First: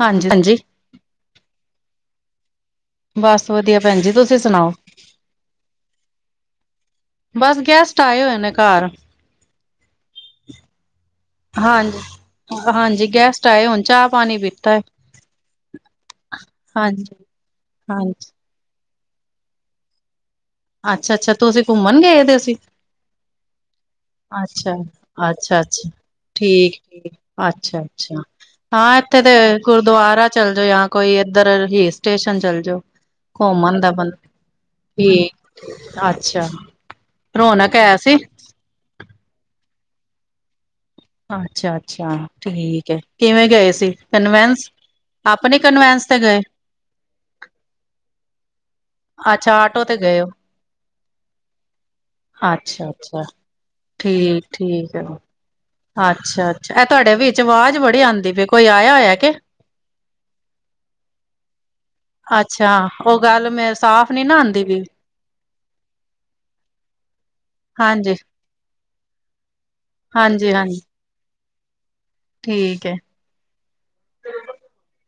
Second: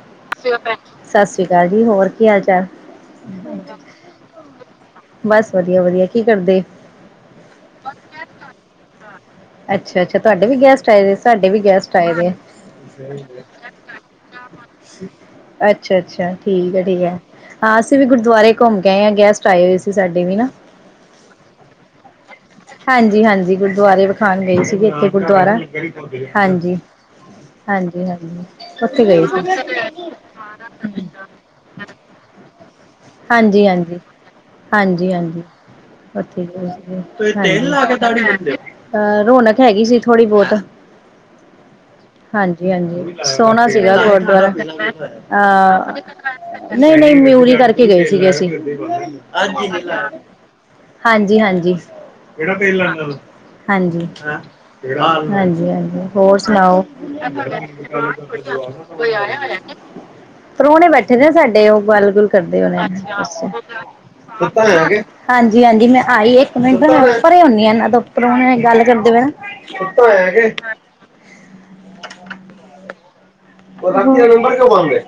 ਹਾਂਜੀ ਹਾਂਜੀ ਸਤਿ ਸ੍ਰੀ ਅਕਾਲ ਜੀ ਹੋਰ ਕੀ ਹਾਲ ਚਾਲ ਬਸ ਵਧੀਆ ਭੈਣ ਜੀ ਤੁਸੀਂ ਸੁਣਾਓ ਬਸ ਵਧੀਆ ਵਧੀਆ ਕੀ ਕਰਦੇ ਬਸ ਗੈਸਟ ਆਏ ਹੋਏ ਨੇ ਘਰ ਅੱਛਾ-ਅੱਛਾ, ਤੁਹਾਡੇ ਵੀ ਗੈਸਟ ਆਏ ਸਾਡੇ ਵੀ ਗੈਸਟ ਹਾਂਜੀ ਆਏ ਨੇ ਹਾਂਜੀ ਗੈਸਟ ਆਏ ਹੁਣ ਚਾਹ ਪਾਣੀ ਪੀਤਾ ਹੈ ਅੱਛਾ-ਅੱਛਾ, ਠੀਕ ਐ ਠੀਕ ਹਾਂਜੀ ਐ ਅਸੀਂ ਵੀ ਹਾਂਜੀ ਗੁਰਦੁਆਰੇ ਘੁੰਮ। ਆ ਗੈਸਟ ਆਏ ਹੋਏ ਸੀ ਸਾਡੇ ਵੀ ਨਾ ਅੱਛਾ-ਅੱਛਾ, ਤੁਸੀਂ ਘੁੰਮਣ ਗਏ ਤੇ ਅ ਸੀ। ਹਾਂਜੀ ਹਾਂਜੀ ਗੁਰਦੁਆਰੇ ਵਿਖਾਣ ਗਏ ਸੀਗੇ ਇੱਥੇ ਗੁਰਦੁਆਰਾ ਅੱਛਾ-ਅੱਛਾ-ਅੱਛਾ ਹਾਂਜੀ ਠੀਕੀ ਹਾਂਜੀ ਅੱਛਾ-ਅੱਛਾ ਹਾਂਜੀ ਹਾਂ, ਉੱਥੇ ਇੱਥੇ ਗਏ ਤੇ ਸੀ ਗੁਰਦੁਆਰਾ ਚੱਲ ਜਾ ਜਾਂ ਕੋਈ‌ ਏਧਰ ਹੀਲ ਸਟੇਸ਼ਨ ਚੱਲ ਜਾਓ ਹਾਂਜੀ ਘੁੰਮਣ ਦਾ ਹਾਂਜੀ ਬੰਦਾ ਹਾਂਜੀ ਹਾਂਜੀ ਠੀਕ ਉੱਥੇ ਅੱਛਾ ਗਏ ਸੀਗੇ ਰੌਣਕ ਹੈ ਸੀ। ਹਾਂਜੀ ਅਹ ਰੌਣਕ ਹੈਗੀ ਸੀ ਥੋੜ੍ਹੀ ਬਹੁਤ ਅੱਛਾ ਅੱਛਾ ਠੀਕ ਹੈ ਹਾਂਜੀ-ਹਾਂਜੀ, ਕਿਵੇਂ ਸੋਹਣਾ ਗਏ ਸੀ ਸੀਗਾ ਗੁਰਦੁਆਰਾ ਕਨਵੈਂਸ ਆਪਣੇ ਅਹ ਕਨਵੈਂਸ ਤੇ ਗਏ ਨਹੀਂ-ਨਹੀਂ ਮਿਊਰੀ ਕਰਕੇ ਗਏ ਸੀਗੇ ਅਸੀਂ, ਅੱਛਾ ਆਟੋ ਹਾਂਜੀ ਤੇ ਗਏ ਹੋ ਹਾਂਜੀ ਕਿਹੜਾ ਤੇਲ ਅੱਛਾ ਲੈਣਾ ਲੈ ਲਓ। ਅੱਛਾ ਹਾਂਜੀ ਠੀਕ ਠੀਕ ਹੈ ਹਾਂਜੀ ਹੋਰ ਅੱਛਾ ਅੱਛਾ ਸੁਣਾਓ ਇਹ ਤੁਹਾਡੇ ਵਿੱਚ ਆਵਾਜ਼ ਬੜੀ ਆਉਂਦੀ ਪਈ ਕੋਈ ਆਇਆ ਹੋਇਆ ਕੇ ਪ੍ਰੋਹੁਣੇ ਬੈਠੇ ਨੇ ਸਾਡੇ ਉਹ ਗੱਲ ਗੁੱਲ ਕਰਦੇ ਅੱਛਾ ਹੋਣੇ ਉਹ ਗੱਲ ਮੈਂ ਸਾਫ਼ ਨੀ ਨਾ ਆਉਂਦੀ ਪਈ। ਹਾਂਜੀ ਹਾਂਜੀ ਮੈਂ ਆਈ ਇੱਕ ਮਿੰਟ ਪਰੇ ਹੁੰਦੀ ਇਹਨਾਂ ਤੋਂ ਹਾਂਜੀ ਪਰਾਉਣੇ ਗੱਲ ਕਰਦੇ ਪਏ ਹਾਂਜੀ ਨਾ। ਹਾਂਜੀ ਠੀਕ ਹੈ [unintelligible] ਹੋਰ।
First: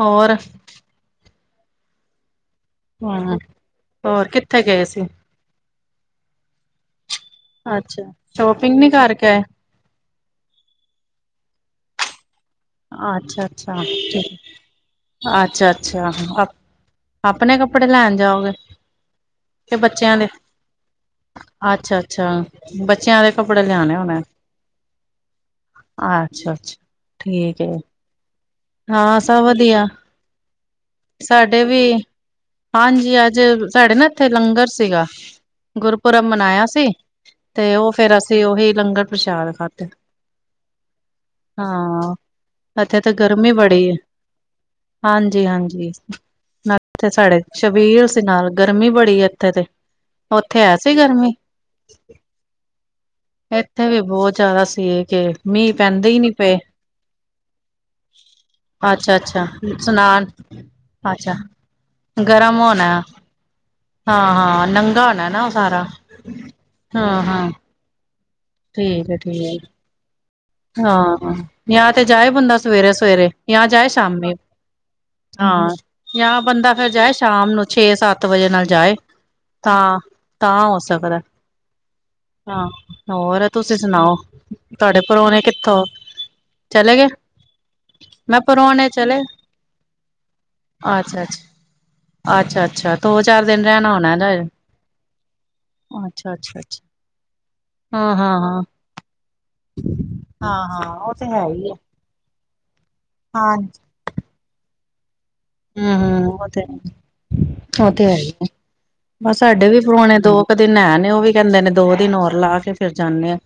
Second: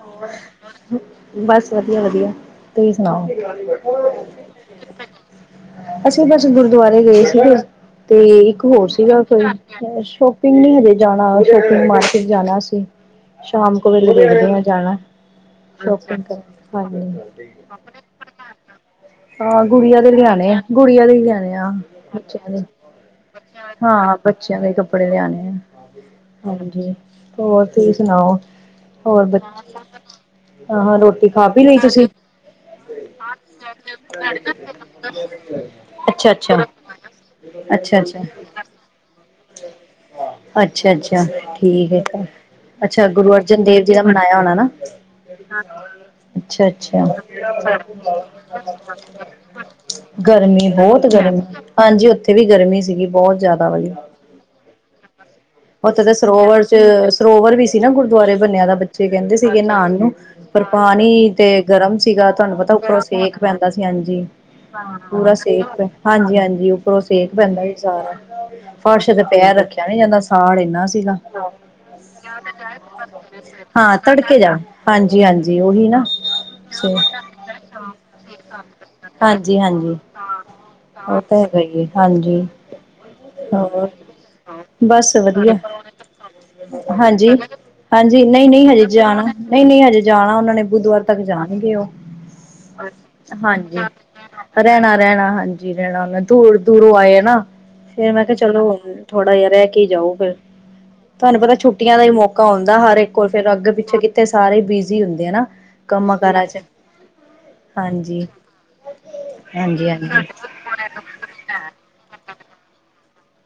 ਹੋਰ ਬਸ ਵਧੀਆ ਵਧੀਆ ਤੁਸੀਂ ਸੁਣਾਓ? ਹਮ ਹੋਰ ਕਿੱਥੇ ਗਏ ਸੀ ਅਸੀਂ ਬਸ ਗੁਰਦੁਆਰੇ ਗਏ ਸੀ। ਅੱਛਾ ਤੇ ਇੱਕ ਸ਼ੋਪਿੰਗ ਹੋਰ ਨੀ ਸੀਗਾ ਕਰਕੇ ਆਏ ਫਿਰ ਸ਼ੋਪਿੰਗ ਨੀ ਹਜੇ ਜਾਣਾ, ਸ਼ੋਪਿੰਗ ਮਾਲ ਜਾਣਾ ਅੱਛਾ ਸ਼ਾਮ ਅੱਛਾ ਕੋ ਵੇਲੇ ਠੀਕ ਦੇਖਦੇ ਹ ਜਾਣਾ ਅੱਛਾ ਅੱਛਾ ਸ਼ੋਪਿੰਗ ਆਪ- ਹਾਂਜੀ ਆਪਣੇ ਕੱਪੜੇ ਲੈਣ ਜਾਓਗੇ ਹਾਂ। ਕਿ ਗੁੜੀਆਂ ਦੇ ਬੱਚਿਆਂ ਲਿਆਣੇ ਆ ਗੁੜੀਆਂ ਦੇ ਲਿਆਣੇ ਆ ਅੱਛਾ ਅੱਛਾ ਬੱਚਿਆ ਦੇ ਬੱਚਿਆਂ ਦੇ ਕੱਪੜੇ ਲਿਆਣੇ ਹਾਂ ਹੋਣੇ ਬੱਚਿਆਂ ਦੇ ਕੱਪੜੇ ਲਿਆਣੇ ਆ ਅੱਛਾ ਅੱਛਾ ਹਾਂਜੀ। ਠੀਕ ਹੋਰ ਹੈ ਤੁਸੀਂ ਸੁਣਾਓ! ਹ [unintelligible] ਹਾਂ ਸਭ ਵਧੀਆ। ਹਾਂ ਹਾਂ ਰੋਟੀ ਖਾ ਸਾਡੇ ਪੀ ਲਈ ਵੀ ਤੁਸੀਂ ਹਾਂਜੀ ਅੱਜ ਸਾਡੇ ਨਾ ਇੱਥੇ ਲੰਗਰ ਸੀਗਾ ਗੁਰਪੁਰਬ ਅੱਛਾ ਅੱਛਾ। ਮਨਾਇਆ ਸੀ ਤੇ ਉਹ ਫਿਰ ਅਸੀਂ ਉਹੀ ਲੰਗਰ ਪ੍ਰਸ਼ਾਦ ਖਾਧੇ ਅੱਛਾ ਅੱਛਾ ਠੀਕ ਹੈ ਹਾਂ ਤੇ ਇੱਥੇ ਅੱਛਾ ਤਾਂ ਗੁਰੂ ਗਰਮੀ ਅਰਜਨ ਦੇਵ ਬੜੀ ਜੀ ਹੈ ਦਾ ਮਨਾਇਆ ਹੋਣਾ ਨਾ ਹਾਂਜੀ ਹਾਂਜੀ ਅੱਛਾ ਨਾਲ ਅੱਛਾ ਇੱਥੇ ਸਾਡੇ ਸ਼ਬੀਲ ਸੀ ਨਾਲ ਗਰਮੀ ਬੜੀ ਇੱਥੇ ਤੇ ਉੱਥੇ ਗਰਮੀ ਹੈ ਸੀ ਬਹੁਤ ਗਰਮੀ ਹਾਂਜੀ ਉੱਥੇ ਵੀ ਗਰਮੀ ਸੀਗੀ ਬਹੁਤ ਜ਼ਿਆਦਾ ਇੱਥੇ ਵਧੀ ਵੀ ਬਹੁਤ ਜ਼ਿਆਦਾ ਸੀ ਕਿ ਮੀਂਹ ਉਥੇ ਪੈਂਦੇ ਤਾਂ ਹੀ ਨੀ ਪਏ ਸਰੋਵਰ ਚ ਸਰੋਵਰ ਵੀ ਸੀ ਨਾ ਦੁਆਰੇ ਬੰਨਿਆ ਦਾ ਬੱਚੇ ਅੱਛਾ ਕਹਿੰਦੇ ਅੱਛਾ ਸੀਗੇ ਨਹਾਣ ਨੂੰ ਸੁਨਾਨ ਪਰ ਪਾਣੀ ਅੱਛਾ ਤੇ ਗਰਮ ਸੀਗਾ ਤੁਹਾਨੂੰ ਗਰਮ ਪਤਾ ਹੋਣਾ ਉੱਪਰੋਂ ਸੇਕ ਪੈਂਦਾ ਸੀ। ਹਾਂ ਹਾਂਜੀ ਹਾਂ ਨੰਗਾ ਹੋਣਾ ਪੂਰਾ ਨਾ ਉਹ ਸੇਕ ਸਾਰਾ ਹਾਂਜੀ ਹਾਂਜੀ ਉੱਪਰੋਂ ਹਾਂ ਸੇਕ ਹਾਂ ਪੈਂਦਾ ਸੀ ਸਾਰਾ। ਠੀਕ ਫਰਸ਼ ਹੈ ਤੇ ਠੀਕ ਪੈਰ ਹੈ ਰੱਖਿਆ ਨੀ ਜਾਂਦਾ ਸੀ ਹਾਂ ਜਾਂ ਤੇ ਜਾਏ ਬੰਦਾ ਸਵੇਰੇ ਸਵੇਰੇ ਜਾਂ ਜਾਏ ਹਾਂ ਸ਼ਾਮੀ ਤੜਕੇ ਜਾ ਹਾਂਜੀ ਹਾਂਜੀ ਹਾਂ ਉਹੀ ਨਾ ਜਾਂ ਬੰਦਾ ਫੇਰ ਜਾਏ ਸ਼ਾਮ ਨੂੰ ਛੇ ਸੱਤ ਵਜੇ ਨਾਲ ਜਾਏ ਹਾਂਜੀ ਤਾਂ ਹਾਂਜੀ ਤਾਂ ਹੋ ਉਹ ਸਕਦਾ ਤਾਂ ਹੈਗਾ ਹੀ ਹਾਂਜੀ ਹਾਂ ਹੋਰ ਤੁਸੀਂ ਸੁਣਾਓ ਤੁਹਾਡੇ ਬਸ ਪਰੋਣੇ ਵਧੀਆ ਕਿੱਥੋਂ ਚਲੇ ਗਏ ਹਾਂਜੀ ਹਾਂਜੀ ਮੈਂ ਨਹੀਂ ਨਹੀਂ ਹਜੇ ਪਰੋਣੇ ਚਲੇ ਜਾਣਾ ਨਹੀਂ ਨਹੀਂ ਹਜੇ ਜਾਣਾ ਉਹਨਾਂ ਨੇ ਬੁੱਧਵਾਰ ਤੱਕ ਅੱਛਾ ਅੱਛਾ ਜਾਣਗੇ ਉਹ ਅੱਛਾ ਅੱਛਾ ਦੋ ਚਾਰ ਦਿਨ ਹਾਂਜੀ ਰਹਿਣਾ ਹੋਣਾ ਰਹਿਣਾ ਰਹਿਣਾ ਹਾਂਜੀ ਰਹਿਣਾ ਉਹਨਾ ਅੱਛਾ ਦੂਰ ਅੱਛਾ ਅੱਛਾ ਦੂਰੋਂ ਆਏ ਨਾ ਫੇਰ ਹਾਂ ਮੈਂ ਕਿਹਾ ਹਾਂ ਹਾਂ ਚਲੋ ਹੁ ਥੋੜਾ ਜਿਹਾ ਰਹਿ ਕੇ ਜਾਓ ਫਿਰ ਹਾਂ ਹਾਂ ਉਹ ਤੇ ਤੁਹਾਨੂੰ ਹੈ ਪਤਾ ਹੈ ਛੁੱਟੀਆਂ ਦਾ ਹੀ ਮੌਕਾ ਕੌਣ ਦਾ ਹਰ ਇੱਕ ਵਰ ਫੇਰ ਅੱਗ ਪਿੱਛੇ ਕਿੱਥੇ ਸਾਰੇ ਬਿਜ਼ੀ ਹੁੰਦੇ ਆ ਨਾ। ਹੂ ਕੰਮਾਂ ਹੂ ਕਾਰਾਂ ਔ ਚ ਤੇ ਔ ਤੇ ਹੈ ਹਾਂਜੀ, ਹੀ ਐ, ਬਸ ਸਾਡੇ ਵੀ ਹਾਂਜੀ, ਹਾਂਜੀ ਪੋਣੇ ਦੋ ਕੁ ਦਿਨ ਹੈ, ਨੇ ਉਹ ਵੀ ਕਹਿੰਦੇ ਨੇ ਦੋ ਦਿਨ ਹੋਰ ਲਾ ਕੇ ਫਿਰ ਜਾਂਨੇ ਆਂ।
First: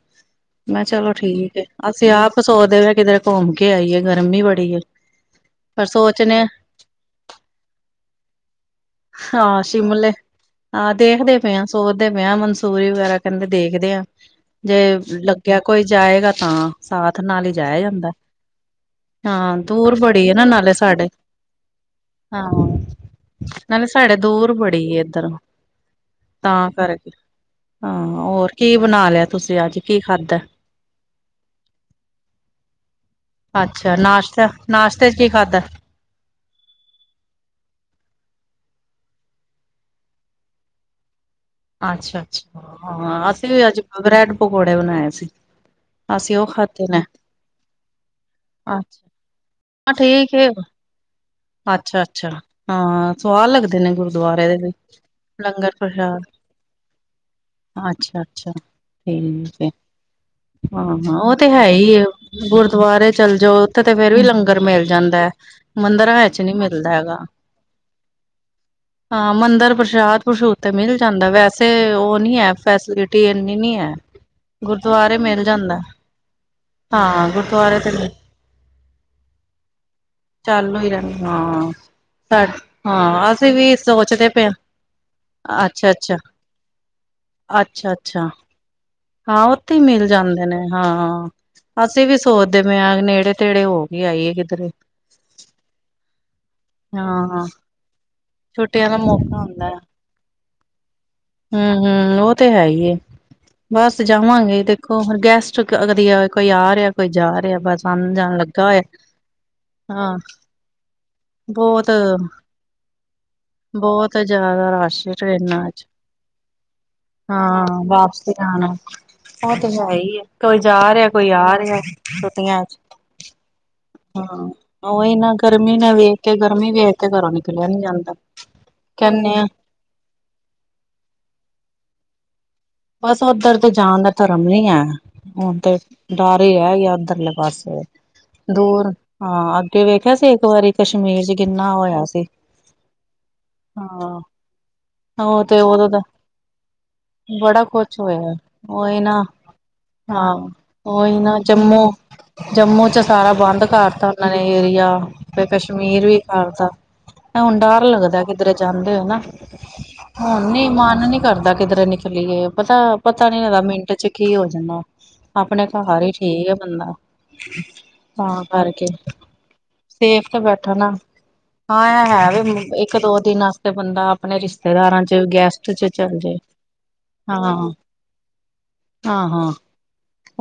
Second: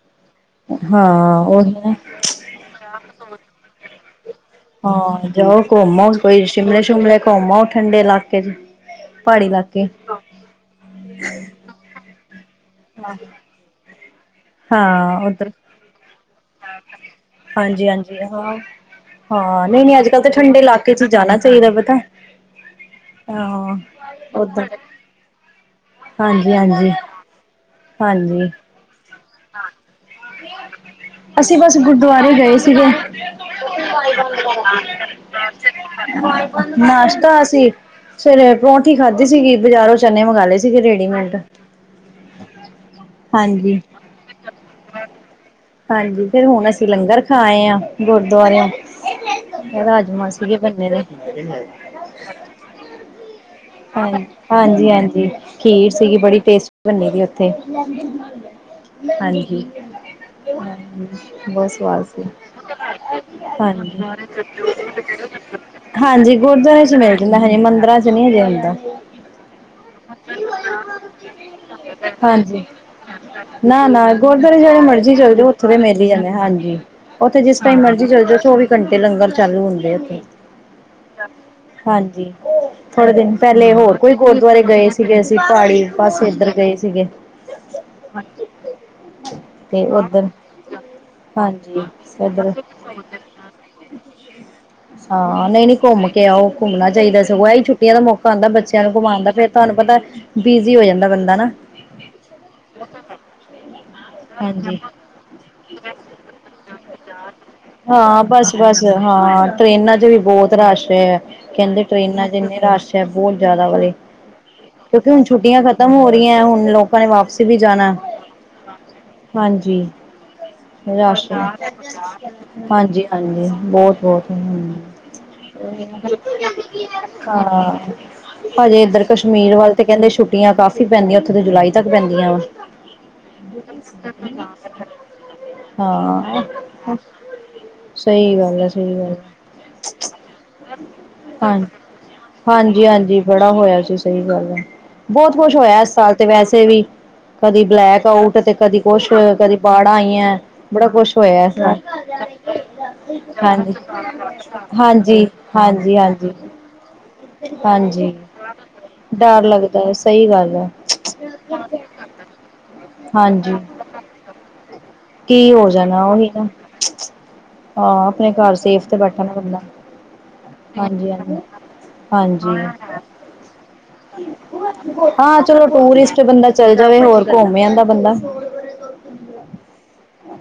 ਮੈਂ ਕਿਹਾ ਚਲੋ ਹਾਂ ਠੀਕ ਹੈ ਉਹੀ ਨਾ। ਅਸੀਂ ਆਪ ਸੋਚਦੇ ਪਏ ਕਿਧਰ ਘੁੰਮ ਕੇ ਆਈ ਆ ਗਰਮੀ ਬੜੀ ਐ, ਹਾਂ ਜਾਓ ਪਰ ਘੁੰਮ ਆਓ ਸੋਚਨ ਕੋਈ ਹ ਸ਼ਿਮਲੇ ਸ਼ੁਮਲੇ ਘੁੰਮ ਆਔ ਠੰਡੇ ਇਲਾਕੇ ਚ, ਪਹਾੜੀ ਹਾਂ ਇਲਾਕੇ ਸ਼ਿਮਲੇ ਤੇ ਵੀਆਹ ਮੰ ਮੂਵੀ ਵਗੈਰਾ ਕਹਿੰਦੇ ਦੇਖਦੇ ਆਂ। ਜੇ ਹਾਂ ਉੱਧਰ ਲੱਗਿਆ ਕੋਈ ਜਾਏਗਾ ਤਾਂ ਸਾਥ ਨਾਲ ਹੀ ਜਾਇਆ ਹਾਂਜੀ, ਜਾਂਦਾ ਹਾਂਜੀ ਹਾਂ। ਹਾਂ, ਨਹੀਂ, ਦੂਰ ਨਹੀਂ ਅੱਜ ਕੱਲ੍ਹ ਬੜੀ ਤਾਂ ਆ ਨਾ ਠੰਡੇ ਨਾਲੇ ਇਲਾਕੇ ਚ ਹੀ ਸਾਡੇ ਜਾਣਾ ਚਾਹੀਦਾ ਪਤਾ ਹਾਂ ਹਾਂ। ਨਾਲੇ ਸਾਡੇ ਦੂਰ ਓਦਾਂ ਬੜੀ ਇੱਧਰੋਂ - ਹਾਂਜੀ, ਤਾਂ ਹਾਂਜੀ, ਕਰਕੇ, ਹਾਂ ਹਾਂਜੀ ਹੋਰ ਕੀ ਬਣਾ ਲਿਆ। ਤੁਸੀਂ ਅੱਜ ਕੀ ਖਾਧਾ? ਅਸੀਂ ਬਸ ਗੁਰਦੁਆਰੇ ਗਏ ਸੀਗੇ। ਅੱਛਾ ਨਾਸ਼ਤਾ ਨਾਸ਼ਤੇ ਚ ਕੀ ਖਾਧਾ? ਨਾਸ਼ਤਾ ਅਸੀਂ ਸਵੇਰੇ ਪਰੌਂਠੀ ਖਾਧੀ ਸੀਗੀ ਬਾਜ਼ਾਰੋਂ ਚਨੇ ਮੰਗਵਾ ਲਏ ਸੀਗੇ ਰੇਡੀਮੇਡ। ਅੱਛਾ ਅੱਛਾ ਹਾਂ, ਅਸੀਂ ਵੀ ਹਾਂਜੀ। ਅੱਜ ਬ੍ਰੈਡ ਪਕੌੜੇ ਬਣਾਏ ਸੀ। ਹਾਂਜੀ ਅਸੀਂ ਫਿਰ ਉਹ ਹੁਣ ਖਾਧੇ ਅਸੀਂ ਨੇ, ਲੰਗਰ ਖਾ ਆਏ ਆਂ ਗੁਰਦੁਆਰਿਆਂ ਅੱਛਾ ਰਾਜਮਾਂ ਸੀਗੇ ਬੰਨੇ ਦੇ ਅੱਛਾ ਅੱਛਾ ਹਾਂ ਸਵਾਦ ਲੱਗਦਾ ਹਾਂ ਹਾਂਜੀ ਹਾਂਜੀ ਖੀਰ ਸੀਗੀ ਪ੍ਰਸ਼ਾਦ ਬੜੀ ਟੇਸਟੀ ਬਣੀ ਦੀ ਉਥੇ, ਅੱਛਾ-ਅੱਛਾ। ਹਾਂਜੀ ਠੀਕ ਏ, ਹਾਂ-ਹਾਂ ਉਹ ਤੇ ਹੈ ਬਹੁਤ ਹੀ ਸਵਾਦ ਏ, ਸੀ ਗੁਰਦੁਆਰੇ ਚੱਲ ਜਾਓ ਉੱਥੇ ਤੇ ਫੇਰ ਵੀ ਲੰਗਰ ਮਿਲ ਜਾਂਦਾ ਐ, ਮੰਦਿਰਾਂ ਹਾਂਜੀ। ਵਿੱਚ ਨੀ ਗੁਰਦੁਆਰੇ ਮਿਲਦਾ ਚ ਮਿਲ ਹੈਗਾ। ਜਾਂਦਾ ਹਜੇ, ਮੰਦਿਰਾਂ ਚ ਨਹੀਂ ਹਜੇ ਹੁੰਦਾ। ਹਾਂ ਮੰਦਿਰ ਪ੍ਰਸ਼ਾਦ-ਪ੍ਰਸ਼ੂਦ ਤੇ ਮਿਲ ਜਾਂਦਾ ਵੈਸੇ ਉਹ ਨੀ ਹੈ ਹਾਂਜੀ ਫੈਸਿਲਿਟੀ ਇੰਨੀ ਨੀ ਨਾ ਹੈ। ਨਾ ਗੁਰਦੁਆਰੇ ਜਿਹੜੇ ਮਰਜੀ ਗੁਰਦੁਆਰੇ ਚੱਲ ਮਿਲ ਜਾਓ ਉੱਥੇ ਦੇ ਜਾਂਦਾ, ਮੇਲੇ ਜਾਂਦੇ ਹਾਂਜੀ ਹਾਂ ਉੱਥੇ ਜਿਸ ਗੁਰਦੁਆਰੇ ਟਾਈਮ ਤੇ ਮਰਜੀ ਚੱਲੇ ਜਾਓ, ਚੌਵੀ ਘੰਟੇ ਲੰਗਰ ਚਾਲੂ ਹੁੰਦੇ ਉਥੇ। ਚਾਲੂ ਹੀ ਰਹਿੰਦਾ ਹਾਂ ਸਚ, ਹਾਂ ਦਿਨ ਅਸਥ ਅਸੀਂ ਪਹਿਲੇ ਵੀ ਹੋਰ ਕੋਈ ਸੋਚਦੇ ਪਏ ਆ। ਗੁਰਦੁਆਰੇ ਗਏ ਸੀਗੇ ਅਸੀਂ ਪਹਾੜੀ ਅੱਛਾ-ਅੱਛਾ। ਪਾਸੇ ਇੱਧਰ ਗਏ ਸੀਗੇ। ਅੱਛਾ-ਅੱਛਾ। ਹਾਂ ਉੱਥੇ ਤੇ ਮਿਲ ਉੱਧਰ ਜਾਂਦੇ ਨੇ ਹਾਂ। ਹਾਂਜੀ ਅਸੀਂ ਵੀ ਇੱਧਰ ਸੋਚਦੇ ਪਏ ਹਾਂ ਨੇੜੇ ਤੇੜੇ ਹੋ ਕੇ ਆਈਏ ਕਿਧਰੇ। ਕਿਉਂ ਘੁੰਮਣਾ ਚਾਹੀਦਾ ਸਗੋਂ ਐ ਹੀ ਛੁੱਟੀਆਂ ਦਾ ਮੌਕਾ ਆਉਂਦਾ ਬੱਚਿਆਂ ਛੁੱਟਿਆਂ ਨੂੰ ਦਾ ਘੁਮਾਉਣ ਮੌਕਾ ਫੇਰ ਹੁੰਦਾ ਤੁਹਾਨੂੰ ਆ। ਪਤਾ ਬਿਜ਼ੀ ਹੋ ਜਾਂਦਾ ਬੰਦਾ ਨਾ ਹੂ ਹੂ ਔ ਤੇ ਹੈ ਹੀ ਏ। ਬਸ ਜਾਵਾਂਗੇ ਹਾਂਜੀ ਦੇਖੋ ਹੁਣ ਗੈਸਟ ਅ ਕਦੀ ਕੋਈ ਆ ਰਿਹਾ ਕੋਈ ਜਾ ਰਿਹਾ, ਬਸ ਆਨ ਹਾਂ ਜਾਣ ਲੱਗਾ ਹੋਆ। ਬਸ-ਬਸ ਹਾਂ। ਅੱ ਕਹਿੰਦੇ ਬਹੁਤ ਟ੍ਰਰੇਨਾਂ ਚ ਇੰਨੇ ਰਸ਼ ਬਹੁਤ ਜ਼ਿਆਦਾ ਵੇ। ਬਹੁਤ ਜ਼ਿਆਦਾ ਰਸ਼ ਕਿਉਂਕਿ ਹੁਣ ਛੁੱਟੀਆਂ ਟ੍ਰੇਨਾਂ ਚ ਖਤਮ ਹੋ ਰਹੀਆਂ ਹੁਣ, ਲੋਕਾਂ ਨੇ ਵਾਪਸੀ ਵੀ ਹਾਂ ਜਾਣਾ। ਵਾਪਸੀ ਆਣਾ ਉਹ ਤੇ ਹਾਂਜੀ ਹੈ ਹੀ ਹੈ ਕੋਈ ਜਾ ਰਿਹਾ ਕੋਈ ਰਸ਼। ਆ ਰਿਹਾ ਛੁੱਟੀਆਂ ਚ ਹਾਂਜੀ-ਹਾਂਜੀ ਬਹੁਤ-ਬਹੁਤ ਹਾਂ ਉਹੀ ਨਾ ਹਾਂ। ਗਰਮੀ ਨੇ ਵੇਖ ਕੇ ਗਰਮੀ ਵੇਖ ਕੇ ਘਰੋਂ ਨਿਕਲਿਆ ਨ ਹਜੇ ਇੱਧਰ ਕਸ਼ਮੀਰ ਵੱਲ ਤੇ ਕਹਿੰਦੇ ਛੁੱਟੀਆਂ ਕਾਫ਼ੀ ਪੈਂਦੀਆਂ ਉੱਥੇ ਤਾਂ ਜੁਲਾਈ ਤੱਕ ਪੈਂਦੀਆਂ ਵਾ। ਬਸ ਉਧਰ ਤੇ ਜਾਣ ਦਾ ਧਰਮ ਨੀ ਹੈ ਹੁਣ ਤੇ ਡਰ ਹਾਂ ਹੀ ਰਹਿ ਗਿਆ ਉੱਧਰਲੇ ਪਾਸੇ ਸਹੀ ਗੱਲ ਹੈ ਦੂਰ ਸਹੀ ਗੱਲ ਹਾਂ ਅੱਗੇ ਵੇਖਿਆ ਸੀ ਇੱਕ ਵਾਰੀ ਕਸ਼ਮੀਰ ਚ ਕਿੰਨਾ ਹਾਂ ਹੋਇਆ ਸੀ। ਹਾਂਜੀ-ਹਾਂਜੀ, ਬੜਾ ਹੋਇਆ ਸੀ ਹਾਂ ਸਹੀ ਗੱਲ ਆ, ਬਹੁਤ ਉਹ ਕੁਸ਼ ਤੇ ਹੋਇਆ ਉਦੋਂ ਇਸ ਦਾ ਸਾਲ ਤੇ ਵੈਸੇ ਵੀ ਬੜਾ ਕਦੀ ਕੁਛ ਬਲੈਕ ਹੋਇਆ ਆਊਟ ਤੇ ਕਦੀ ਉਹੀ ਕੁਛ ਨਾ ਕਦੀ ਬਾੜਾ ਹਾਂ ਆਈਆਂ ਬੜਾ ਕੁਛ ਉਹੀ ਨਾ ਹੋਇਆ, ਜੰਮੂ ਜੰਮੂ ਚ ਸਾਰਾ ਬੰਦ ਕਰਤਾ ਉਹਨਾਂ ਨੇ ਏਰੀਆ ਫਿਰ ਕਸ਼ਮੀਰ ਵੀ ਹਾਂਜੀ-ਹਾਂਜੀ-ਹਾਂਜੀ-ਹਾਂਜੀ। ਕਰਤਾ ਹੁਣ ਡਰ ਲੱਗਦਾ ਕਿਧਰੇ ਜਾਂਦੇ ਹੋ ਨਾ, ਲੱਗਦਾ ਐ ਸਹੀ ਹੁਣ ਗੱਲ ਐ ਨੀ ਮਨ ਨੀ ਕਰਦਾ ਕਿਧਰੇ ਨਿਕਲੀਏ ਪਤਾ, ਪਤਾ ਨਹੀਂ ਹਾਂਜੀ। ਹੈਗਾ ਮਿੰਟ ਚ ਕੀ ਹੋ ਜਾਣਾ। ਕੀ ਹੋ ਜਾਣਾ ਉਹੀ ਨਾ, ਹਾਂ ਆਪਣੇ ਘਰ ਸੇਫ ਤੇ ਬੈਠਾ ਨਾ ਬੰਦਾ। ਥ ਬੈਠਾ ਨਾ, ਹਾਂਜੀ-ਹਾਂਜੀ, ਹਾਂ ਇਹ ਹੈ ਹਾਂਜੀ ਵੀ ਇੱਕ ਦੋ ਹਾਂਜੀ ਦਿਨ ਵਾਸਤੇ ਬੰਦਾ ਆਪਣੇ ਰਿਸ਼ਤੇਦਾਰਾਂ ਚ ਹਾਂ ਚਲੋ ਗੈਸਟ ਚ ਚੱਲ ਟੂਰਿਸਟ ਜੇ। ਬੰਦਾ ਚੱਲ ਜਾਵੇ ਹੋਰ ਘੁੰਮ ਹਾਂ-ਹਾਂ-ਹਾਂ, ਆਂਦਾ ਬੰਦਾ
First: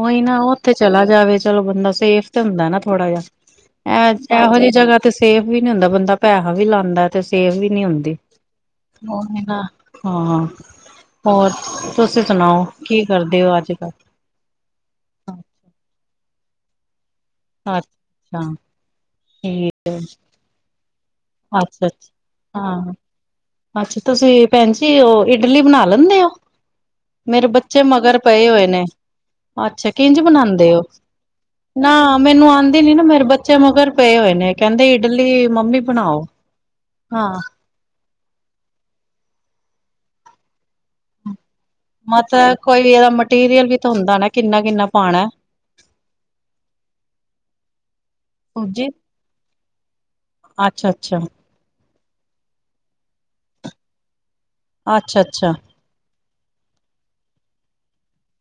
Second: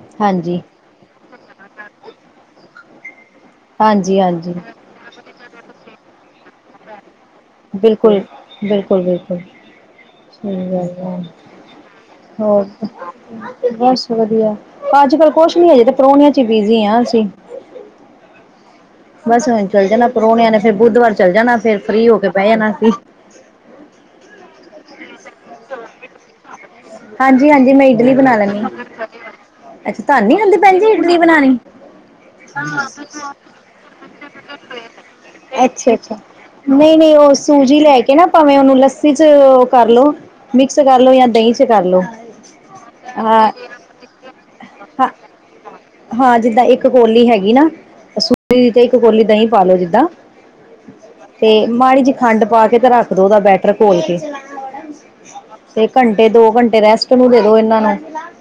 ਉਹੀ ਨਾ ਹਾਂਜੀ। ਉੱਥੇ ਚਲਾ ਜਾਵੇ ਚਲੋ ਬੰਦਾ ਸੇਫ ਤੇ ਹੁੰਦਾ। ਨਾ ਥੋੜਾ ਜਿਹਾ। ਐ ਇਹੋ ਹਾਂਜੀ-ਹਾਂਜੀ ਜਿਹੀ ਜਗ੍ਹਾ ਤੇ ਸੇਫ ਵੀ ਨੀ ਹੁੰਦਾ ਬੰਦਾ ਪੈਹਾ ਵੀ ਲਾਂਦਾ। ਤੇ ਸੇਫ ਵੀ ਨਹੀ ਹੁੰਦੀ, ਬਿਲਕੁਲ, ਬਿਲਕੁਲ-ਬਿਲਕੁਲ ਹਾਂ ਸਹੀ ਗੱਲ ਐ। ਹੋਰ? ਤੁਸੀਂ ਸੁਣਾਓ ਹੋਰ ਕੀ ਕਰਦੇ ਹੋ ਅੱਜ ਕੱਲ? ਬਸ ਵਧੀਆ, ਅੱਜ ਕਲ ਕੁਛ ਨੀ ਹਜੇ ਤੇ ਪ੍ਰਾਹੁਣੀਆਂ ਚੀ ਬਿਜੀ ਹਾਂ ਅਸੀ। ਅੱਛਾ। ਬਸ ਹੁਣ ਠੀਕ ਚੱਲ ਜਾਣਾ ਪ੍ਰੋਹਨਿਆ ਨੇ ਫਿਰ ਬੁੱਧਵਾਰ ਚੱਲ ਜਾਣਾ ਫੇਰ ਅੱਛਾ ਫਰੀ ਹੋ ਕੇ ਬਹਿ ਅੱਛਾ ਜਾਣਾ ਅਸੀਂ। ਹਾਂ। ਅੱਛਾ ਤੁਸੀਂ ਭੈਣ ਜੀ ਉਹ ਇਡਲੀ ਬਣਾ ਲੈਨੇ ਔ? ਹਾਂਜੀ-ਹਾਂਜੀ ਮੈਂ ਇਡਲੀ ਬਣਾ ਲੈਣੀ ਆ, ਅੱਛਾ ਕਿੰਝ ਤੁਹਾਨੂੰ ਨੀ ਆਉਂਦੀ ਬਣਾਉਂਦੇ ਭੈਣ ਹੋ? ਜੀ ਇਡਲੀ ਬਣਾਣੀ? ਨਾ ਮੈਨੂੰ ਆਦੀ ਨੀ ਨਾ ਮੇਰੇ ਬੱਚੇ ਮਗਰ ਪਏ ਹੋਏ ਨੇ ਕਹਿੰਦੇ ਇਡਲੀ ਮੰਮੀ ਅੱਛਾ-ਅੱਛਾ। ਬਣਾਓ ਨਈ-ਨਈ ਹਾਂ। ਉਹ ਸੂਜੀ ਲੈ ਕੇ ਨਾ ਭਾਵੇਂ ਉਹਨੂੰ ਲੱਸੀ ਚ ਕਰਲੋ ਮਿਕਸ ਕਰ ਲੋ ਜਾ ਦਹੀਂ ਚ ਕਰ ਲੋ। ਮਤਬ ਕੋਈ ਵੀ ਇਹਦਾ ਹਾਂ, ਮਟੀਰੀਅਲ ਵੀ ਤੇ ਹੁੰਦਾ ਨਾ ਕਿੰਨਾ-ਕਿੰਨਾ ਹਾਂ ਪਾਣਾ। ਹਾਂ ਜਿੱਦਾਂ ਇੱਕ ਕੋਲੀ ਹੈਗੀ ਨਾ ਸੂਜੀ ਦੀ ਤੇ ਇੱਕ ਕੋਲੀ ਦਹੀਂ ਪਾਲੋ ਜਿੱਦਾਂ ਅੱਛਾ ਅੱਛਾ ਤੇ ਮਾੜੀ ਜੀ ਖੰਡ ਪਾ ਕੇ ਤੇ ਰੱਖ ਦੋ ਉਹਦਾ ਬੈਟਰ ਘੋਲ ਕੇ ਅੱਛਾ ਤੇ ਘੰਟੇ ਦੋ ਘੰਟੇ ਰੈਸਟ ਨੂੰ ਦੇ ਦੋ ਇਹਨਾਂ ਨੂੰ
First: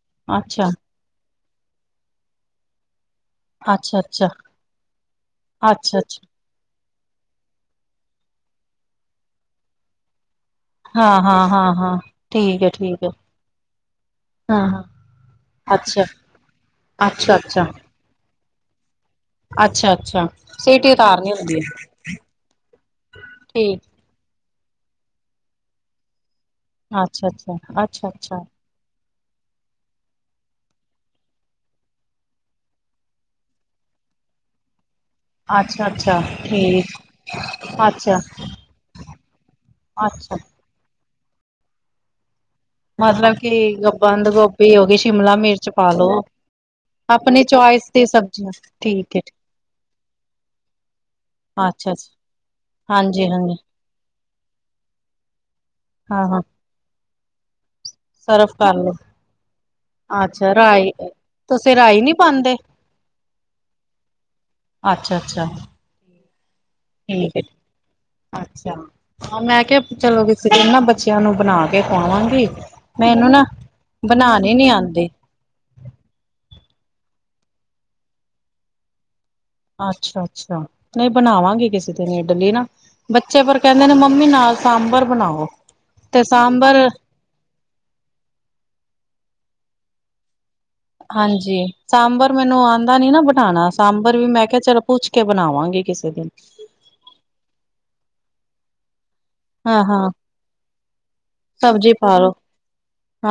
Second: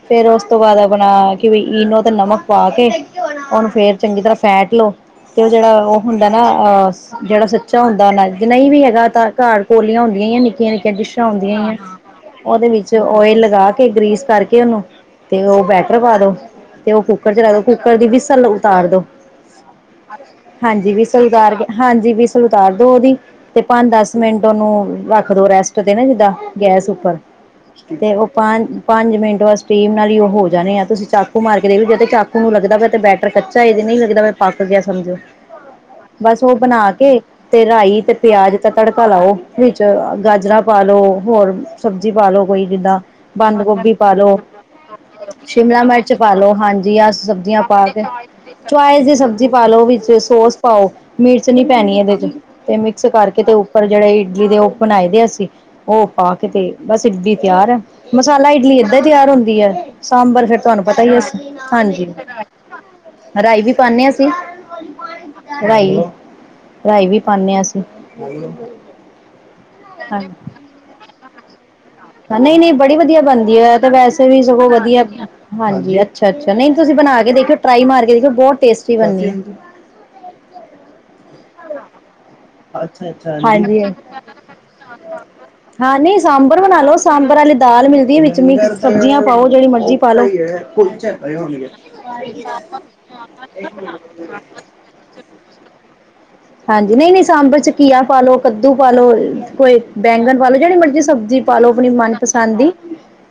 ਫੇਰ ਅੱਛਾ ਉਸ ਤੋਂ ਅੱਛਾ ਬਾਅਦ ਆਪਣਾ ਕਿ [unintelligible] ਤੇ ਨਮਕ ਪਾ ਕੇ ਉਹਨੂੰ ਫੇਰ ਅੱਛਾ ਚੰਗੀ ਅੱਛਾ ਤਰ੍ਹਾਂ ਫੈਟ ਲੋ ਤੇ ਉਹ ਜਿਹੜਾ ਅੱਛਾ ਉਹ ਅੱਛਾ ਹੁੰਦਾ ਨਾ ਅਹ ਜਿਹੜਾ ਸੱਚਾ ਹੁੰਦਾ ਨਾ ਨਹੀਂ ਵੀ ਹੈਗਾ ਤਾਂ ਘਰ ਕੋੋਲੀਆਂ ਹੁੰਦੀਆਂ ਹੀ ਨੀ। ਨਿੱਕੀਆਂ ਨਿੱਕੀਆਂ ਹਾਂ ਡਿਸ਼ਾਂ ਹਾਂ ਆਉਂਦੀਆਂ ਹਾਂ ਆਂ ਹਾਂ ਠੀਕ ਉਹਦੇ ਹੈ ਵਿੱਚ ਠੀਕ ਹੈ ਓਇਲ ਲਗਾ ਕੇ ਗ੍ਰੀਸ ਕਰਕੇ ਹਾਂ ਉਹਨੂੰ ਹਾਂ ਤੇ ਉਹ ਬੈਟਰ ਅੱਛਾ ਪਾ ਦੋ ਤੇ ਉਹ ਕੁੱਕਰ ਅੱਛਾ 'ਚ ਰੱਖੋ ਅੱਛਾ ਕੁੱਕਰ ਦੀ ਵੀਸਲ [unintelligible] ਉਤਾਰ ਦੋ ਅੱਛਾ ਅੱਛਾ ਹਾਂਜੀ ਸੀਟੀ ਵੀਸਲ ਉਤਾਰਨੀ ਉਤਾਰ ਹੁੰਦੀ ਕੇ ਹੈ ਹਾਂਜੀ ਵੀਸਲ ਉਤਾਰ ਦੋ ਦੀ ਤੇ ਠੀਕ ਪੰਜ ਦਸ ਮਿੰਟ ਤੇ ਉਨੂੰ ਰੱਖ ਦੋ ਰੈਸਟ ਤੇ ਨਾ ਜਿੱਦਾਂ ਗੈਸ ਉੱਪਰ ਅੱਛਾ ਅੱਛਾ ਅੱਛਾ ਤੇ ਉਹ ਅੱਛਾ ਪੰਜ- ਪੰਜ ਮਿੰਟ ਸਟੀਮ ਨਾਲ ਹੀ ਉਹ ਹੋ ਜਾਣੇ ਆ ਤੁਸੀ ਚੱਕ ਮਾਰ ਦੇ ਵੀ ਤੇ ਚਾਕੂ ਨੂੰ ਲੱਗਦਾ ਵਾ ਤੇ ਬੈਟਰ ਕੱਚਾ ਇਹਦੇ ਨਹੀਂ ਲੱਗਦਾ ਪੱਕ ਗਿਆ। ਸਮਝੋ, ਅੱਛਾ ਅੱਛਾ ਬਸ ਉਹ ਠੀਕ ਬਣਾ ਕੇ ਤੇ ਰਾਈ ਤੇ ਅੱਛਾ ਪਿਆਜ ਤੇ ਤੜਕਾ ਲਾਓ ਵਿੱਚ ਅੱਛਾ ਗਾਜਰਾਂ ਪਾਲੋ ਹੋਰ ਸਬਜ਼ੀ ਪਾਲੋ ਮਤਲਬ ਕਿ ਬੰਦ ਗੋਭੀ ਹੋ ਗਈ ਸ਼ਿਮਲਾ ਮਿਰਚ ਪਾ ਲੋੋ ਪਾਲੋ ਹਾਂਜੀ ਆ ਸਬਜ਼ੀਆਂ ਪਾ ਕੇ ਸਬਜ਼ੀਆਂ [inaudible] ਚੋਇਸ ਦੀ ਠੀਕ ਹੈ ਸਬਜ਼ੀ ਪਾ ਲੋ ਵਿੱਚ ਸੋਸ ਪਾਓ ਮਿਰਚ ਨੀ ਅੱਛਾ ਪੈਣੀ ਅੱਛਾ ਇਹਦੇ 'ਚ ਤੇ ਮਿਕਸ ਹਾਂਜੀ ਕਰਕੇ ਤੇ ਹਾਂਜੀ ਉੱਪਰ ਜਿਹੜੇ ਜਿਨੇ ਦੇ ਉਹ ਬਣਾਏ ਦੇ ਅਸੀਂ ਉਹ ਪਾ ਹਾਂ-ਹਾਂ ਕਿਤੇ ਬਸ ਸਿੱ [unintelligible] ਤਿਆਰ ਐ। ਮਸਾਲਾ ਸਰਫ ਕਰ ਇਡਲੀ ਲੋ ਏਦਾਂ ਹੀ ਤਿਆਰ ਹੁੰਦੀ ਹੈ ਸਾਂਬਰ ਅੱਛਾ ਫਿਰ ਤੁਹਾਨੂੰ ਰਾਈ ਪਤਾ ਹੀ ਅ ਤੁਸੀਂ ਰਾਈ ਹਾਂਜੀ ਨੀ ਪਾਂਦੇ? ਰਾਈ ਵੀ ਪਾਣੇ ਹਾਂ ਅਸੀਂ ਅੱਛਾ-ਅੱਛਾ ਰਾਈ ਰਾਈ ਵੀ ਠੀਕ ਹੈ ਪਾਉਂਦੇ ਹਾਂ ਅਸੀਂ ਅੱਛਾ ਹਾਂ ਮੈਂ ਕਿਹਾ ਚਲੋ ਹਾਂ ਕਿਸੇ ਨਾ ਬੱਚਿਆਂ ਨੂੰ ਅਪਣਾ ਨਹੀਂ -ਨਹੀਂ ਬੜੀ ਵਧੀਆ ਬਣਦੀ ਹੈ ਤੇ ਵੈਸੇ ਵੀ ਬਣਾਣੀ ਨੀ ਸਗੋਂ ਵਧੀਆ ਆਂਦੀ ਹਾਂਜੀ ਅੱਛਾ -ਅੱਛਾ ਨਹੀਂ ਤੁਸੀਂ ਬਣਾ ਕੇ ਦੇਖਿਓ ਟ੍ਰਾਈ ਮਾਰ ਕੇ ਦੇਖਿਓ ਬਹੁਤ ਟੇਸਟੀ ਬਣਦੀ। ਅੱਛਾ ਅੱਛਾ ਨਹੀਂ ਬਣਾਵਾਂਗੇ। [unintelligible] ਕਿਸੇ ਤੇ ਨ ਇਡਲੀ ਨਾ ਬੱਚੇ ਪਰ ਹਾਂਜੀ ਕਹਿੰਦੇ ਨੇ ਮੰਮੀ ਨਾਲ ਸਾਂਬਰ ਬਣਾਓ ਤੇ ਸਾਂਬਰ ਪੇਲੇ ਦਾਲ ਮਿਲਦੀ ਹੈ ਵਿੱਚ ਸਬਜ਼ੀਆਂ ਪਾਓ ਜਿਹੜੀ ਮਰਜੀ ਪਾ ਲਓ। ਹਾਂਜੀ ਸਾਂਬਰ ਮੈਨੂੰ ਆਂਦਾ ਨੀ ਨਾ ਬਣਾਣਾ, ਸਾਂਬਰ ਵੀ ਮੈਂ ਕਿਹਾ ਚਲੋ ਪੁੱਛ ਕੇ ਬਣਾਵਾਂਗੇ ਕਿਸੇ ਦਿਨ ਹਾਂਜੀ ਨਹੀਂ -ਨਹੀਂ ਸਾਂਬਰ 'ਚ ਘੀਆ ਪਾਲੋ, ਕੱਦੂ ਪਾ ਲੋ। ਕੋਈ ਹਾਂ-ਹਾਂ ਬੈਂਗਣ ਪਾ ਲੋ। ਜਿਹੜੀ ਮਰਜ਼ੀ ਸਬਜ਼ੀ ਪਾਲੋ ਆਪਣੀ ਸਬਜ਼ੀ ਪਾ ਲੋ ਮਨਪਸੰਦ ਦੀ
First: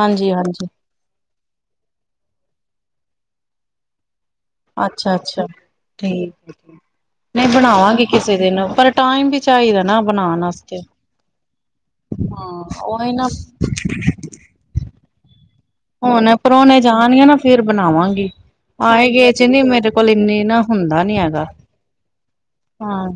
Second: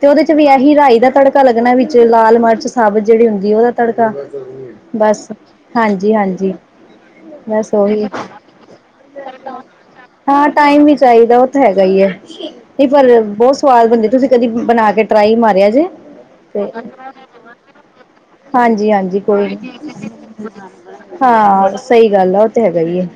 ਤੇ ਉਹਦੇ 'ਚ ਵੀ ਆਹੀ ਰਾਈ ਦਾ ਤੜਕਾ ਤੜਕਾ ਲੱਗਣਾ ਵਿੱਚ ਲਾਲ ਮਿਰਚ ਸਾਬਤ ਜਿਹੜੀ ਹੁੰਦੀ ਉਹਦਾ ਤੜਕਾ ਬਸ ਅੱਛਾ-ਅੱਛਾ ਹਾਂਜੀ ਠੀਕ ਹਾਂਜੀ ਨਹੀਂ ਬਣਾ ਬਸ ਆਵਾਂਗੀ ਉਹੀ ਕਿਸੇ ਦਿਨ ਪਰ ਟਾਈਮ ਵੀ ਚਾਹੀਦਾ ਨਾ ਬਣਾਣ ਹਾਂ ਆਸਤੇ। ਟਾਈਮ ਵੀ ਚਾਹੀਦਾ ਉਹ ਹੈਗਾ ਈ ਹੈ। ਹਾਂ ਨਹੀਂ ਪਰ ਉਹੀ ਨਾ ਬਹੁਤ ਸਵਾਦ ਬਣਦੇ ਤੁਸੀਂ ਕਦੀ ਬਣਾ ਕੇ ਟ੍ਰਾਈ ਮਾ ਹੁਣ ਪਰੁਣੇ ਜੰਗ ਫਿਰ ਬਣਾਵਾਂਗੀ। ਹਾਂਜੀ ਆਏ ਹਾਂਜੀ ਗਏ ਚ ਕੋਈ ਨੀ ਨ ਮੇਰੇ ਕੋਲ ਇੰਨੀ ਨਾ ਹੁੰਦਾ ਨੀ ਹੈਗਾ। ਹਾਂ ਸਹੀ ਗੱਲ ਆ ਉਹ ਤੇ ਹੈਗਾ ਹੀ ਹਾਂ, ਹੈ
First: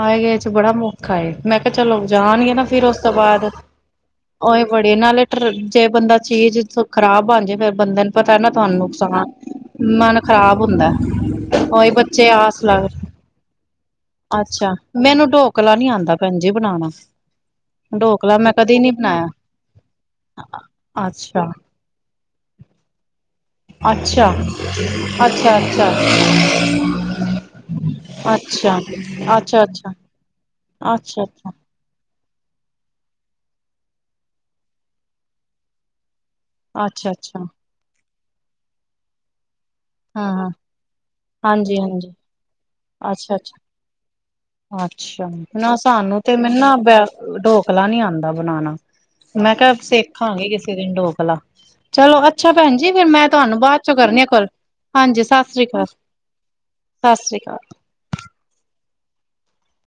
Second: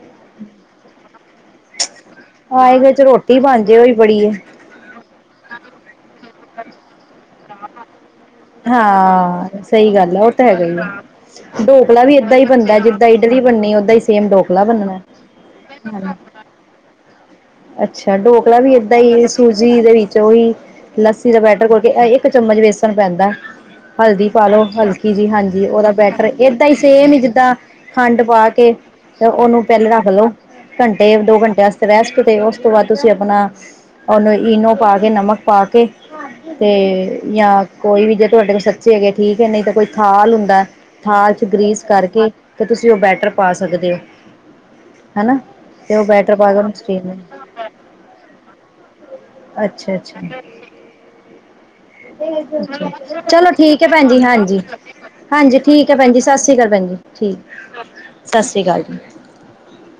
ਆਏਗੇ ਚ ਬੜਾ ਔਖਾ ਏ। ਮੈਂ ਕਿਹਾ ਚਲੋ ਜਾਣਗੇ ਨਾ ਫਿਰ ਆਏਗਾ ਉਸ ਚ ਤੋਂ ਰੋਟੀ ਬਾਅਦ ਬਣ ਜੇ ਉਹੀ ਬੜੀ ਹੈ ਓ ਬੜੇ ਨਾਲੇ ਜੇ ਬੰਦਾ ਚੀਜ਼ ਆਹ ਬਣ ਜੇ ਫੇਰ ਬੰਦੇ ਪਤਾ ਨਾ ਤੁਹਾਨੂੰ ਨੁਕਸਾਨ ਹਾਂ, ਸਹੀ ਗੱਲ ਐ। ਮਨ ਉਹ ਤਾਂ ਖ਼ਰਾਬ ਹੈਗਾ ਹੀ ਹੁੰਦਾ ਆ। ਉਹੀ ਡੋਕਲਾ ਵੀ ਬੱਚੇ ਏਦਾਂ ਹੀ ਆਸ ਬਣਦਾ। ਲੱਗ ਜਿੱਦਾਂ ਇਡਲੀ ਬਣਨੀ, ਓਦਾਂ ਹੀ ਸੇਮ ਡੋਕਲਾ ਅੱਛਾ ਬਣਣਾ। ਮੈਨੂੰ ਢੋਕਲਾ ਨੀ ਆਂਦਾ ਭੈਣ ਜੀ ਬਣਾਣਾ ਅੱਛਾ ਢੋਕਲਾ ਮੈਂ ਡੋਕਲਾ ਵੀ ਕਦੇ ਨਹੀਂ ਏਦਾਂ ਹੀ ਬਣਾਇਆ ਸੂਜੀ ਦੇ ਵਿੱਚ ਉਹੀ ਲੱਸੀ ਦਾ ਅੱਛਾ ਬੈਟਰ ਕੋਲ ਕੇ ਚਮਚ ਪੈਂਦਾ। ਹਲਦੀ ਅੱਛਾ ਪਾ ਲਓ। ਹਲਕੀ ਜੀ। ਅੱਛਾ ਹਾਂਜੀ, ਅੱਛਾ ਉਹਦਾ ਬੈਟਰ ਏਦਾਂ ਹੀ ਸੇਮ ਹੀ ਜਿੱਦਾਂ ਖੰਡ ਪਾ ਕੇ ਅੱਛਾ ਉਹਨੂੰ ਅੱਛਾ ਅੱਛਾ ਅੱਛਾ ਪਹਿਲ ਰੱਖ ਲਓ। ਘੰਟੇ ਅੱਛਾ ਦੋ ਘੰਟੇ ਵਾਸਤੇ ਰੈਸਟ ਤੇ ਉਸ ਤੋਂ ਬਾਅਦ ਤੁਸੀਂ ਆਪਣਾ ਉਹਨੂੰ ਇਨੋ ਪਾ ਕੇ ਨਮਕ ਪਾ ਕੇ ਤੇ ਅੱਛਾ ਅੱਛਾ ਜਾਂ ਕੋ ਵੀ ਜੇ ਤੁਹਾਡ ਕੋਲ ਸੱਚੇ ਹੈਗੇ ਠੀਕ ਹੈ ਨਹੀਂ ਤਾਂ ਕੋਈ ਥਾਲ ਹਾਂ, ਹੁੰਦਾ। ਥਾਲ ਚ ਹਾਂਜੀ, ਗ੍ਰੀਸ ਹਾਂਜੀ। ਕਰਕੇ ਤੇ ਤੁਸੀਂ ਉਹ ਬੈਟਰ ਅੱਛਾ, ਪਾ ਸਕਦੇ ਹੋ ਅੱਛਾ, ਹਨਾ। ਅੱਛਾ। ਉਹ ਸਾਨੂੰ ਬੈਟਰ ਤੇ ਪਾ ਕੇ ਮੈਨੂੰ ਉਹਨੂੰ ਨਾ ਸਟੀਮ ਬ ਢੋਕਲਾ ਨੀ ਆਦਾ ਬਣਾਉਣਾ। ਮੈਂ ਕਿਹਾ ਅੱਛਾ ਅੱਛਾ ਅੱਛਾ ਸਿੱਖਾਂਗੀ ਕਿਸੇ ਦਿਨ ਡੋਕਲਾ। ਚਲੋ ਅੱਛਾ ਭੈਣ ਜੀ ਫਿਰ ਮੈਂ ਚਲੋ ਤੁਹਾਨੂੰ ਬਾਅਦ ਠੀਕ ਹੈ ਚੋਂ ਭੈਣ ਜੀ ਕਰਨੀ ਆ ਕੋਲ ਹਾਂਜੀ ਸਤਿ ਹਾਂਜੀ, ਸ੍ਰੀ ਅਕਾਲ ਠੀਕ ਹੈ। ਭੈਣ ਜੀ। ਸਤਿ ਸ੍ਰੀ ਅਕਾਲ। ਭੈਣ ਜੀ। ਸਤਿ ਸ੍ਰੀ ਠੀਕ ਅਕਾਲ ਸਤਿ ਸ੍ਰੀ ਅਕਾਲ। [inaudible]